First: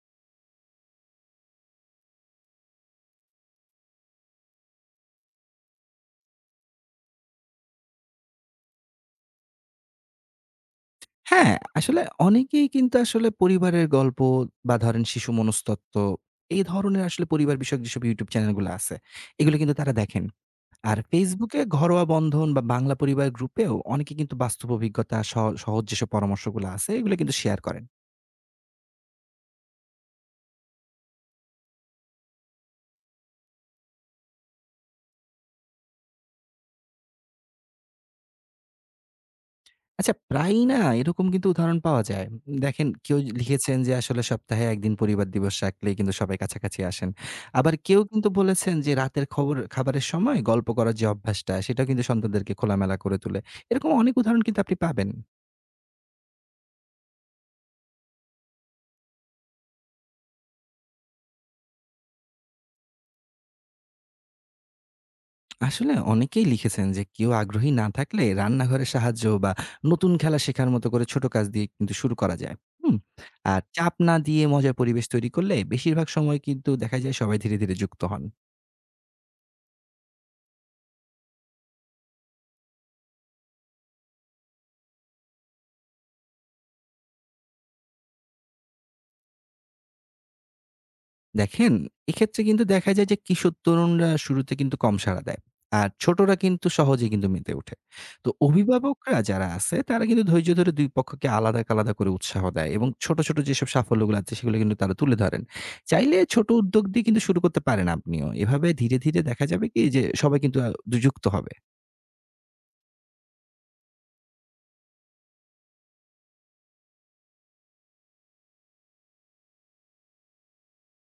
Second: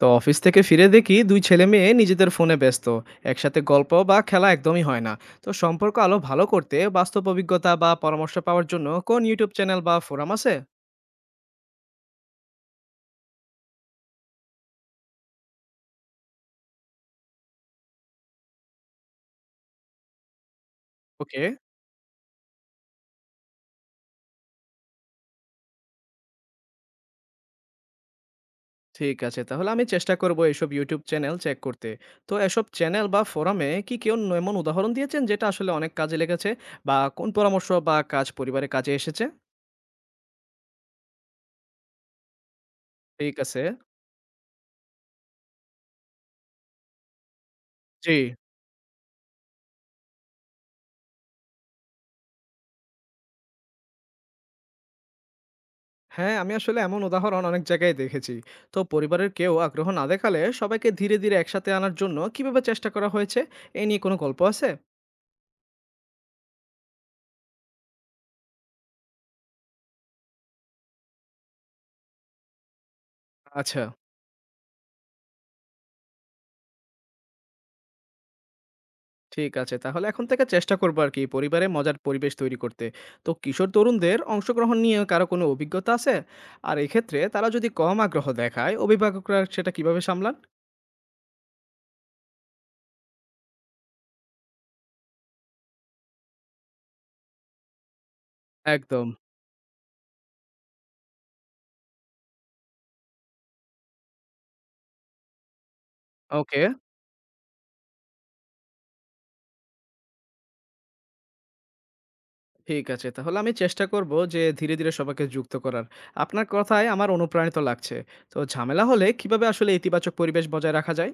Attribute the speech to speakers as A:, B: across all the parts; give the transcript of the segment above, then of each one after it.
A: তো অফিস থেকে ফিরে দেখি দুই ছেলে মেয়ে নিজেদের ফোনে ব্যস্ত। একসাথে গল্প বা খেলা একদমই হয় না। তো সম্পর্ক আলো ভালো করতে বাস্তব অভিজ্ঞতা বা পরামর্শ পাওয়ার জন্য কোন ইউটিউব চ্যানেল বা ফোরাম আছে?
B: হ্যাঁ, আসলে অনেকেই কিন্তু আসলে পরিবারের গল্প বা ধরেন শিশু মনস্তত্ত্ব, এই ধরনের আসলে পরিবার বিষয়ক যেসব YouTube চ্যানেলগুলো আছে, এগুলো কিন্তু তারা দেখেন। আর
A: ওকে,
B: Facebook এ ঘরোয়া বন্ধন বা বাংলা পরিবার গ্রুপেও অনেকে কিন্তু বাস্তব অভিজ্ঞতা, সহ সহজ যেসব পরামর্শগুলো আছে, এগুলো কিন্তু শেয়ার করেন।
A: ঠিক আছে তাহলে আমি চেষ্টা করব এসব ইউটিউব চ্যানেল চেক করতে। তো এসব চ্যানেল বা ফোরামে কি কেউ এমন উদাহরণ দিয়েছেন যেটা আসলে অনেক কাজে লেগেছে বা কোন পরামর্শ বা কাজ পরিবারে কাজে এসেছে?
B: আচ্ছা, প্রায়ই না এরকম কিন্তু উদাহরণ পাওয়া যায়। দেখেন কেউ
A: ঠিক আছে।
B: লিখেছেন যে আসলে সপ্তাহে ১ দিন পরিবার দিবস রাখলেই কিন্তু সবাই কাছাকাছি আসেন। আবার কেউ
A: জি।
B: কিন্তু বলেছেন যে রাতের খবর খাবারের সময় গল্প করার যে অভ্যাসটা সেটাও কিন্তু সন্তানদেরকে খোলামেলা করে তোলে। এরকম অনেক উদাহরণ কিন্তু আপনি পাবেন।
A: হ্যাঁ, আমি আসলে এমন উদাহরণ অনেক জায়গায় দেখেছি। তো পরিবারের কেউ আগ্রহ না দেখালে সবাইকে ধীরে, ধীরে একসাথে আনার জন্য কিভাবে চেষ্টা করা হয়েছে? এ নিয়ে কোনো গল্প আছে?
B: আসলে অনেকেই লিখেছেন যে কেউ আগ্রহী না থাকলে রান্নাঘরের সাহায্য বা নতুন খেলা শেখার মতো করে ছোট কাজ দিয়ে কিন্তু শুরু করা যায়। হুম? আর
A: আচ্ছা,
B: চাপ না দিয়ে মজার পরিবেশ তৈরি করলে বেশিরভাগ সময় কিন্তু দেখা যায় সবাই ধীরে, ধীরে যুক্ত হন।
A: ঠিক আছে। তাহলে এখন থেকে চেষ্টা করব আরকি পরিবারে মজার পরিবেশ তৈরি করতে। তো কিশোর তরুণদের অংশগ্রহণ নিয়ে কারো কোনো অভিজ্ঞতা আছে? আর এক্ষেত্রে তারা যদি কম আগ্রহ দেখায়, অভিভাবকরা সেটা কিভাবে সামলান?
B: দেখেন, এক্ষেত্রে কিন্তু দেখা যায় যে কিশোর তরুণরা শুরুতে কিন্তু কম সাড়া দেয়। আর ছোটরা কিন্তু সহজেই কিন্তু মেতে ওঠে। তো
A: একদম।
B: অভিভাবকরা যারা আছে তারা কিন্তু ধৈর্য ধরে ২ পক্ষকে আলাদা, আলাদা করে উৎসাহ দেয় এবং ছোট, ছোট যেসব সাফল্যগুলো আছে সেগুলো কিন্তু তারা তুলে ধরেন। চাইলে ছোট
A: ওকে।
B: উদ্যোগ দিয়ে কিন্তু শুরু করতে পারেন আপনিও। এভাবে ধীরে, ধীরে দেখা যাবে কি যে সবাই কিন্তু আ দু যুক্ত হবে।
A: ঠিক আছে। তাহলে আমি চেষ্টা করব যে ধীরে, ধীরে সবাইকে যুক্ত করার। আপনার কথায় আমার অনুপ্রাণিত লাগছে। তো ঝামেলা হলে কিভাবে আসলে ইতিবাচক পরিবেশ বজায় রাখা যায়?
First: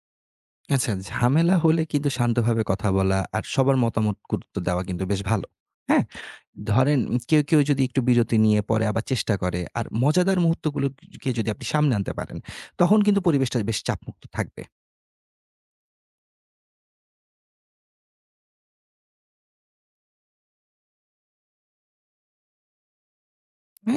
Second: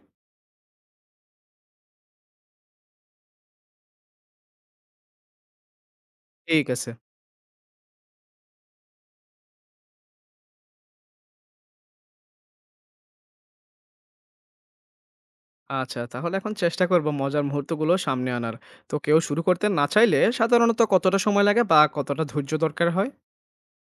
B: আচ্ছা ঝামেলা হলে কিন্তু শান্তভাবে কথা বলা আর সবার মতামত গুরুত্ব দেওয়া কিন্তু বেশ ভালো। হ্যাঁ?
A: ঠিক আছে।
B: ধরেন কেউ যদি একটু বিরতি নিয়ে পরে আবার চেষ্টা করে আর মজাদার মুহূর্তগুলোকে যদি আপনি সামনে আনতে পারেন, তখন কিন্তু পরিবেশটা বেশ চাপমুক্ত থাকবে।
A: আচ্ছা, তাহলে এখন চেষ্টা করব মজার মুহূর্তগুলো সামনে আনার। তো কেউ শুরু করতে না চাইলে সাধারণত কতটা সময় লাগে বা কতটা ধৈর্য দরকার হয়?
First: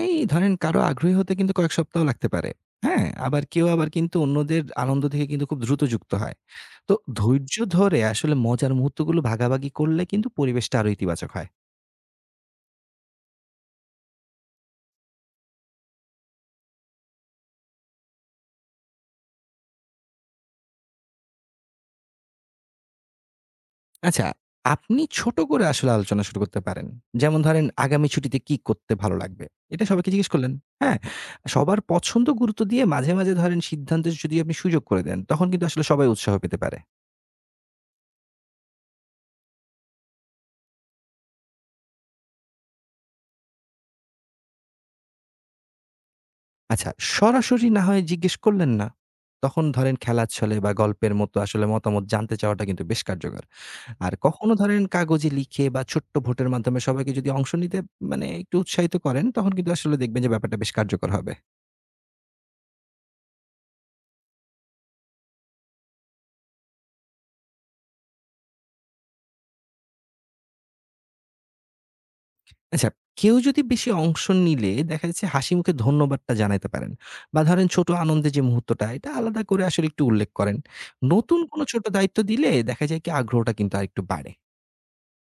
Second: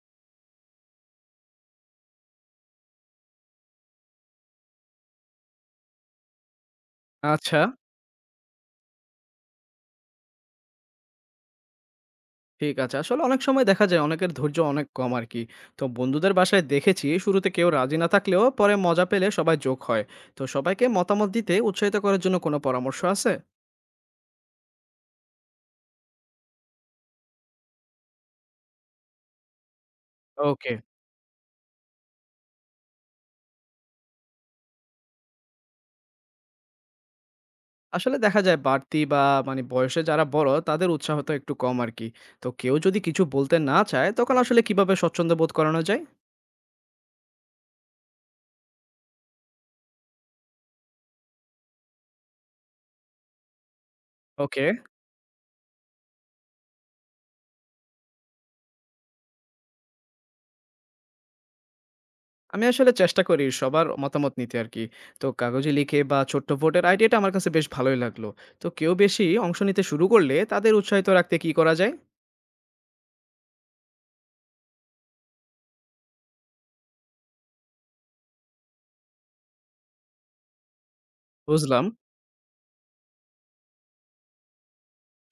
B: এই ধরেন কারো আগ্রহী হতে কিন্তু কয়েক সপ্তাহ লাগতে পারে। হ্যাঁ? আবার কেউ কিন্তু অন্যদের আনন্দ থেকে কিন্তু খুব দ্রুত যুক্ত হয়। তো ধৈর্য
A: আচ্ছা,
B: ধরে আসলে মজার মুহূর্তগুলো ভাগাভাগি করলে কিন্তু পরিবেশটা আরো ইতিবাচক হয়।
A: ঠিক আছে। আসলে অনেক সময় দেখা যায় অনেকের ধৈর্য অনেক কম আরকি। তো বন্ধুদের বাসায় দেখেছি শুরুতে কেউ রাজি না থাকলেও পরে মজা পেলে সবাই যোগ হয়। তো সবাইকে মতামত দিতে উৎসাহিত করার জন্য কোনো পরামর্শ আছে?
B: আচ্ছা, আপনি ছোট করে আসলে আলোচনা শুরু করতে পারেন। যেমন ধরেন, আগামী ছুটিতে কি করতে ভালো লাগবে? এটা সবাইকে জিজ্ঞেস করলেন।
A: ওকে।
B: হ্যাঁ? সবার পছন্দ গুরুত্ব দিয়ে মাঝে, মাঝে ধরেন সিদ্ধান্তের যদি আপনি সুযোগ করে দেন, তখন কিন্তু আসলে সবাই উৎসাহ পেতে পারে।
A: আসলে দেখা যায় বাড়তি বা মানে বয়সে যারা বড় তাদের উৎসাহ তো একটু কম আর কি। তো কেউ যদি কিছু বলতে না চায় তখন আসলে কিভাবে স্বচ্ছন্দ বোধ করানো যায়?
B: আচ্ছা, সরাসরি না হয় জিজ্ঞেস করলেন না। তখন ধরেন খেলার ছলে বা গল্পের মতো আসলে মতামত জানতে চাওয়াটা কিন্তু বেশ কার্যকর। আর কখনো
A: ওকে।
B: ধরেন কাগজে লিখে বা ছোট্ট ভোটের মাধ্যমে সবাইকে যদি অংশ নিতে মানে একটু উৎসাহিত করেন, তখন কিন্তু আসলে দেখবেন যে ব্যাপারটা বেশ কার্যকর হবে।
A: আমি আসলে চেষ্টা করি সবার মতামত নিতে আর কি। তো কাগজে লিখে বা ছোট্ট ভোটের আইডিয়াটা আমার কাছে বেশ ভালোই লাগলো। তো কেউ বেশি অংশ নিতে শুরু করলে তাদের উৎসাহিত রাখতে কি করা যায়?
B: আচ্ছা, কেউ যদি বেশি অংশ নিলে দেখা যাচ্ছে হাসি মুখে ধন্যবাদটা জানাইতে পারেন। বা ধরেন ছোট আনন্দের যে মুহূর্তটা এটা আলাদা করে আসলে একটু উল্লেখ করেন। নতুন কোনো ছোট
A: বুঝলাম।
B: দায়িত্ব দিলে দেখা যায় কি আগ্রহটা কিন্তু আরেকটু বাড়ে।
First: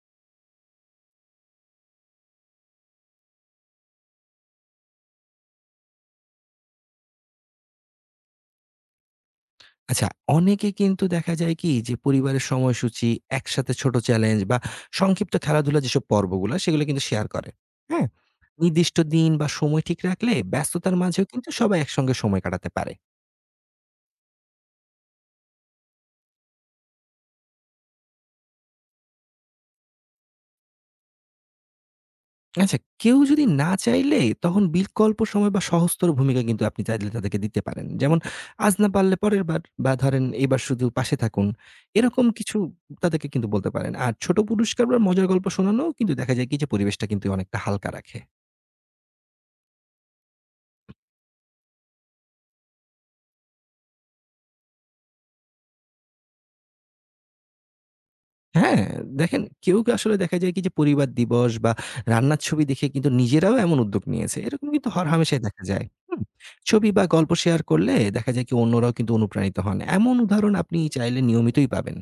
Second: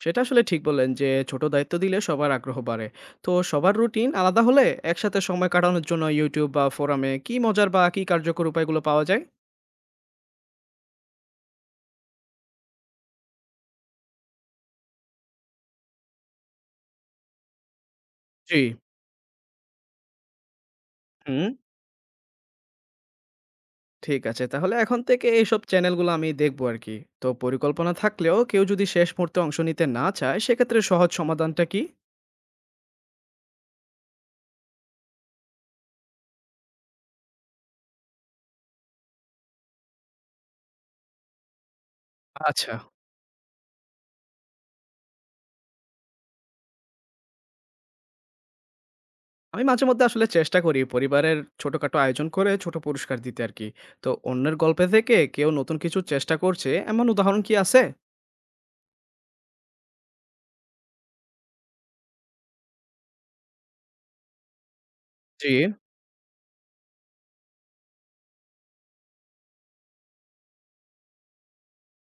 A: সেটা আসলে ঠিক বললেন যে ছোট দায়িত্ব দিলে সবার আগ্রহ বাড়ে। তো সবার রুটিন আলাদা হলে একসাথে সময় কাটানোর জন্য YouTube বা ফোরামে কি মজার বা কি কার্যকর উপায়গুলো পাওয়া যায়?
B: আচ্ছা, অনেকে কিন্তু দেখা যায় কি যে পরিবারের সময়সূচি, একসাথে ছোট চ্যালেঞ্জ বা সংক্ষিপ্ত খেলাধুলা যেসব পর্বগুলা সেগুলো কিন্তু শেয়ার করে। হ্যাঁ?
A: জি।
B: নির্দিষ্ট দিন বা সময় ঠিক রাখলে ব্যস্ততার মাঝেও কিন্তু
A: হুম।
B: সবাই একসঙ্গে সময় কাটাতে পারে।
A: ঠিক আছে। তাহলে এখন থেকে এইসব চ্যানেলগুলো আমি দেখব আরকি। তো পরিকল্পনা থাকলেও কেউ যদি শেষ মুহূর্তে অংশ নিতে না চায়, সেক্ষেত্রে সহজ সমাধানটা কি?
B: আচ্ছা, কেউ যদি না চাইলে তখন বিকল্প সময় বা সহজতর ভূমিকা কিন্তু আপনি চাইলে তাদেরকে দিতে পারেন। যেমন আজ না পারলে পরের বার বা ধরেন এবার শুধু পাশে থাকুন। এরকম কিছু
A: আচ্ছা।
B: তাদেরকে কিন্তু বলতে পারেন। আর ছোট পুরস্কার বা মজার গল্প শোনানোও কিন্তু দেখা যায় কি যে পরিবেশটা কিন্তু অনেকটা হালকা রাখে।
A: আমি মাঝেমধ্যে আসলে চেষ্টা করি পরিবারের ছোটখাটো আয়োজন করে ছোট পুরস্কার দিতে আরকি। তো অন্যের গল্পে থেকে কেউ নতুন কিছু চেষ্টা করছে, এমন উদাহরণ কি আছে?
B: হ্যাঁ, দেখেন কেউ কে আসলে দেখা যায় কি যে পরিবার দিবস বা রান্নার ছবি দেখে কিন্তু নিজেরাও এমন উদ্যোগ নিয়েছে। এরকম কিন্তু হরহামেশাই
A: জি।
B: দেখা যায়। হুম? ছবি বা গল্প শেয়ার করলে দেখা যায় কি অন্যরাও কিন্তু অনুপ্রাণিত হন। এমন উদাহরণ আপনি চাইলে নিয়মিতই পাবেন।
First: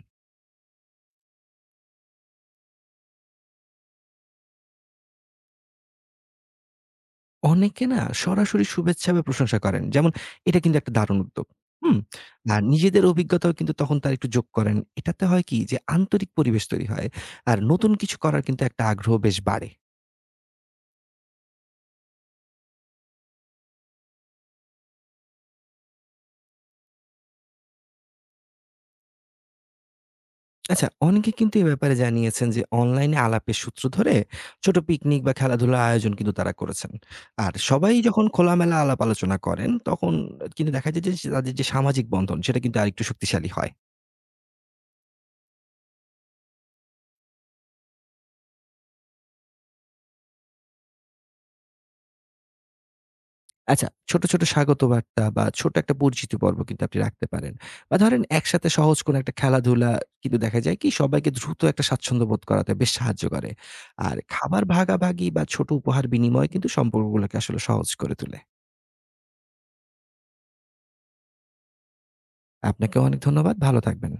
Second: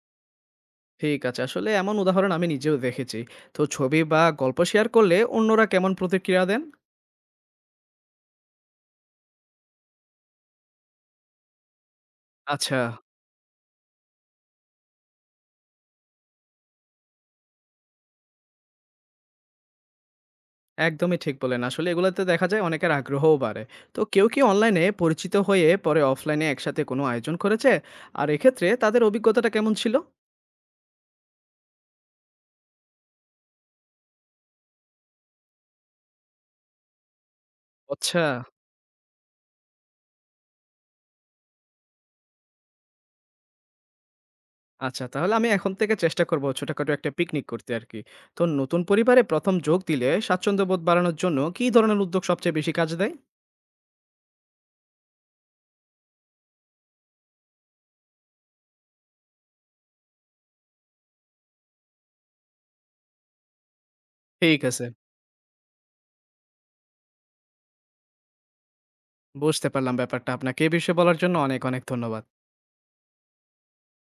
A: ঠিক আছে। আসলে এমন উদাহরণ আমি নিজেও দেখেছি। তো ছবি বা গল্প শেয়ার করলে অন্যরা কেমন প্রতিক্রিয়া দেন?
B: অনেকে না সরাসরি শুভেচ্ছা বা প্রশংসা করেন। যেমন এটা কিন্তু একটা দারুণ উদ্যোগ। হুম? আর
A: আচ্ছা।
B: নিজেদের অভিজ্ঞতাও কিন্তু তখন তারা একটু যোগ করেন। এটাতে হয় কি যে আন্তরিক পরিবেশ তৈরি হয়। আর নতুন কিছু করার কিন্তু একটা আগ্রহ বেশ বাড়ে।
A: একদমই ঠিক বললেন। আসলে এগুলাতে দেখা যায় অনেকের আগ্রহও বাড়ে। তো কেউ কি অনলাইনে পরিচিত হয়ে পরে অফলাইনে একসাথে কোনো আয়োজন করেছে? আর এক্ষেত্রে তাদের অভিজ্ঞতাটা কেমন ছিল?
B: আচ্ছা অনেকে কিন্তু এ ব্যাপারে জানিয়েছেন যে অনলাইনে আলাপের সূত্র ধরে ছোট পিকনিক বা খেলাধুলার আয়োজন কিন্তু তারা করেছেন। আর সবাই
A: আচ্ছা,
B: যখন খোলামেলা আলাপ আলোচনা করেন তখন কিন্তু দেখা যায় যে তাদের যে সামাজিক বন্ধন সেটা কিন্তু আরেকটু শক্তিশালী হয়।
A: আচ্ছা তাহলে আমি এখন থেকে চেষ্টা করব ছোটখাটো একটা পিকনিক করতে আরকি। তো নতুন পরিবারে ১ম যোগ দিলে স্বাচ্ছন্দ্যবোধ বাড়ানোর জন্য কী ধরনের উদ্যোগ সবচেয়ে বেশি কাজে দেয়?
B: আচ্ছা, ছোট, ছোট স্বাগত বার্তা বা ছোট একটা পরিচিতি পর্ব কিন্তু আপনি রাখতে পারেন। বা ধরেন একসাথে সহজ কোনো একটা খেলাধুলা কিন্তু দেখা যায় কি সবাইকে দ্রুত একটা স্বাচ্ছন্দ্য বোধ করাতে বেশ সাহায্য করে। আর
A: ঠিক
B: খাবার
A: আছে,
B: ভাগাভাগি বা ছোট উপহার বিনিময় কিন্তু সম্পর্কগুলোকে আসলে সহজ করে তোলে।
A: বুঝতে পারলাম ব্যাপারটা। আপনাকে এ বিষয়ে বলার জন্য অনেক, অনেক ধন্যবাদ।
B: আপনাকেও অনেক ধন্যবাদ। ভালো থাকবেন।